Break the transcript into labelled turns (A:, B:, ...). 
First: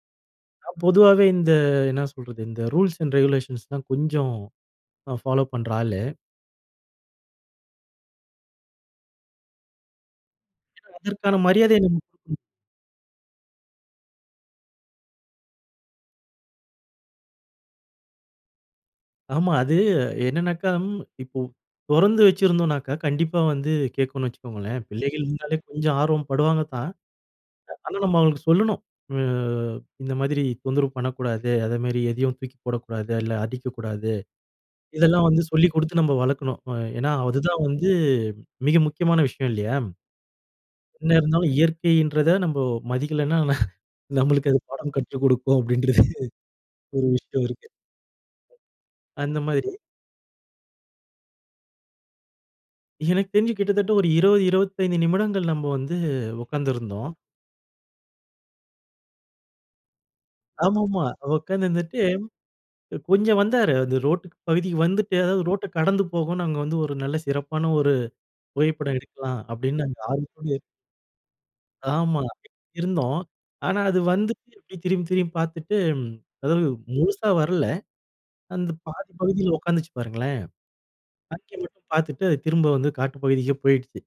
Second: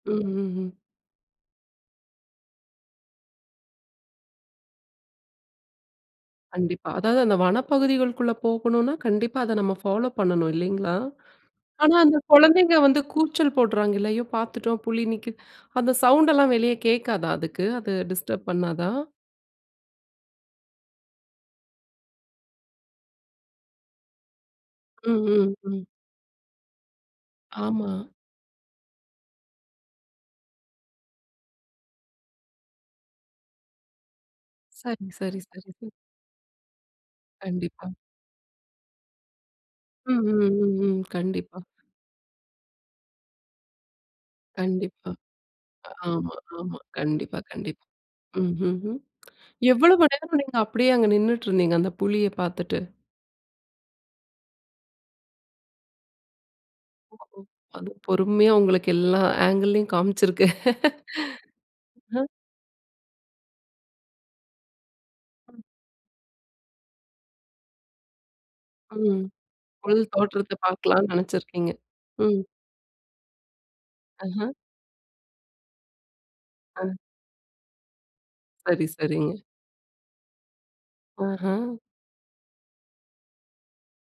A: ம், ம், ம்.
B: நான் பொதுவாவே இந்த என்ன சொல்றது? "இந்த ரூல்ஸ் அண்ட் ரெகுலேஷன்ஸ் தான் கொஞ்சம் நான் ஃபாலோப் பண்ற ஆளு."
A: கண்டிப்பா. அதாவது அந்த வனப்பகுதிகள்குள்ள போகணுன்னா, கண்டிப்பா அத நம்ம ஃபாலோப் பண்ணணும் இல்லேங்களா!
B: ஏன்னா, அதற்கான மரியாதைய
A: ஆனா, அந்த
B: [unintelligible]
A: குழந்தைங்க வந்து கூச்சல் போடுறாங்கல்ல. அய்யோ! பார்த்துட்டோம் புலி நிக்கிது. அந்த சவுண்ட் எல்லாம் வெளியே கேட்காதா? அதுக்கு அது டிஸ்டர்ப் பண்ணாதா?
B: ஆமா. அது என்னன்னாக்கா, இப்போ தொறந்து வச்சிருந்தோன்னாக்கா, கண்டிப்பா வந்து கேக்குன்னு வச்சுக்கோங்களேன். பிள்ளைகள்
A: ம், ம்,
B: இருந்தாலே
A: ம்.
B: கொஞ்சம் ஆர்வம் படுவாங்க தான்.
A: ஆமா.
B: ஆனா, நம்ம அவுங்களுக்கு சொல்லணும். ஆ இந்த மாதிரி தொந்தரவு பண்ணக்கூடாது. அதேமாரி எதையும் தூக்கி போடக்கூடாது. இல்ல அடிக்கக்கூடாது.
A: சரி,
B: இதெல்லாம்
A: சரி,
B: வந்து
A: சரி,
B: சொல்லிக்
A: சரி.
B: குடுத்து நம்ம வளர்க்கணும். அ ஏன்னா அதுதான் வந்து
A: கண்டிப்பா.
B: மிக முக்கியமான விஷயம் இல்லயா!
A: ம், ம், ம், ம்.
B: என்ன இருந்தாலும்
A: கண்டிப்பா.
B: இயற்கையின்றத நம்ம மதிக்கலன்னா, ந நம்மளுக்கு அது பாடம்
A: கண்டிப்பா.
B: கற்று கொடுக்கும் அப்பிடின்றது
A: ஆமா, ஆமா.
B: ஒரு
A: கண்டிப்பா,
B: விஷயம் இருக்கு.
A: கண்டிப்பா. ம், ம், ம்.
B: அந்த மாரி
A: எவ்வளவு நேரம் நீங்க அப்பிடியே அங்க நின்னுட்டு இருந்தீங்க? அந்த புலிய பார்த்துட்டு.
B: எனக்கு தெரிஞ்சு கிட்டத்தட்ட ஒரு 20 25 நிமிடங்கள் நம்ம வந்து உட்கார்ந்திருந்தோம்.
A: [unintelligible] அது பொறுமையா உங்களுக்கு எல்லா ஆங்கில்லயும் காமிச்சிருக்கு.
B: ஆமாமா. உட்கார்ந்து இருந்துட்டு
A: அ.
B: அ கொஞ்சம் வந்தாரு. அந்த ரோட் பகுதிக்கு வந்துட்டு, அதாவது ரோட்ட கடந்து போகுன்னு அங்க வந்து ஒரு நல்ல சிறப்பான ஒரு புகைப்படம்
A: ம்.
B: எடுக்கலா அப்பிடின்னு
A: புலி தோற்றத்த
B: ஆர்வத்தோடு
A: பார்க்கலான்னு நினைச்சிருக்கீங்க.
B: ஆமா.
A: ம்
B: இருந்தோம். ஆனா அது
A: அஹ.
B: வந்துட்டு இப்டி திரும்பி, திரும்பி பார்த்துட்டு ம் அதாவது
A: அ.
B: முழுசா வரல. அந்த
A: சரி,
B: பாதி
A: சரிங்க.
B: பகுதியில உட்காந்துச்சு பாருங்களேன். [unintelligible]
A: ஆஹ.
B: மட்டும் பார்த்துட்டு அது திரும்ப வந்து காட்டு பகுதிக்கே போயிடுச்சு.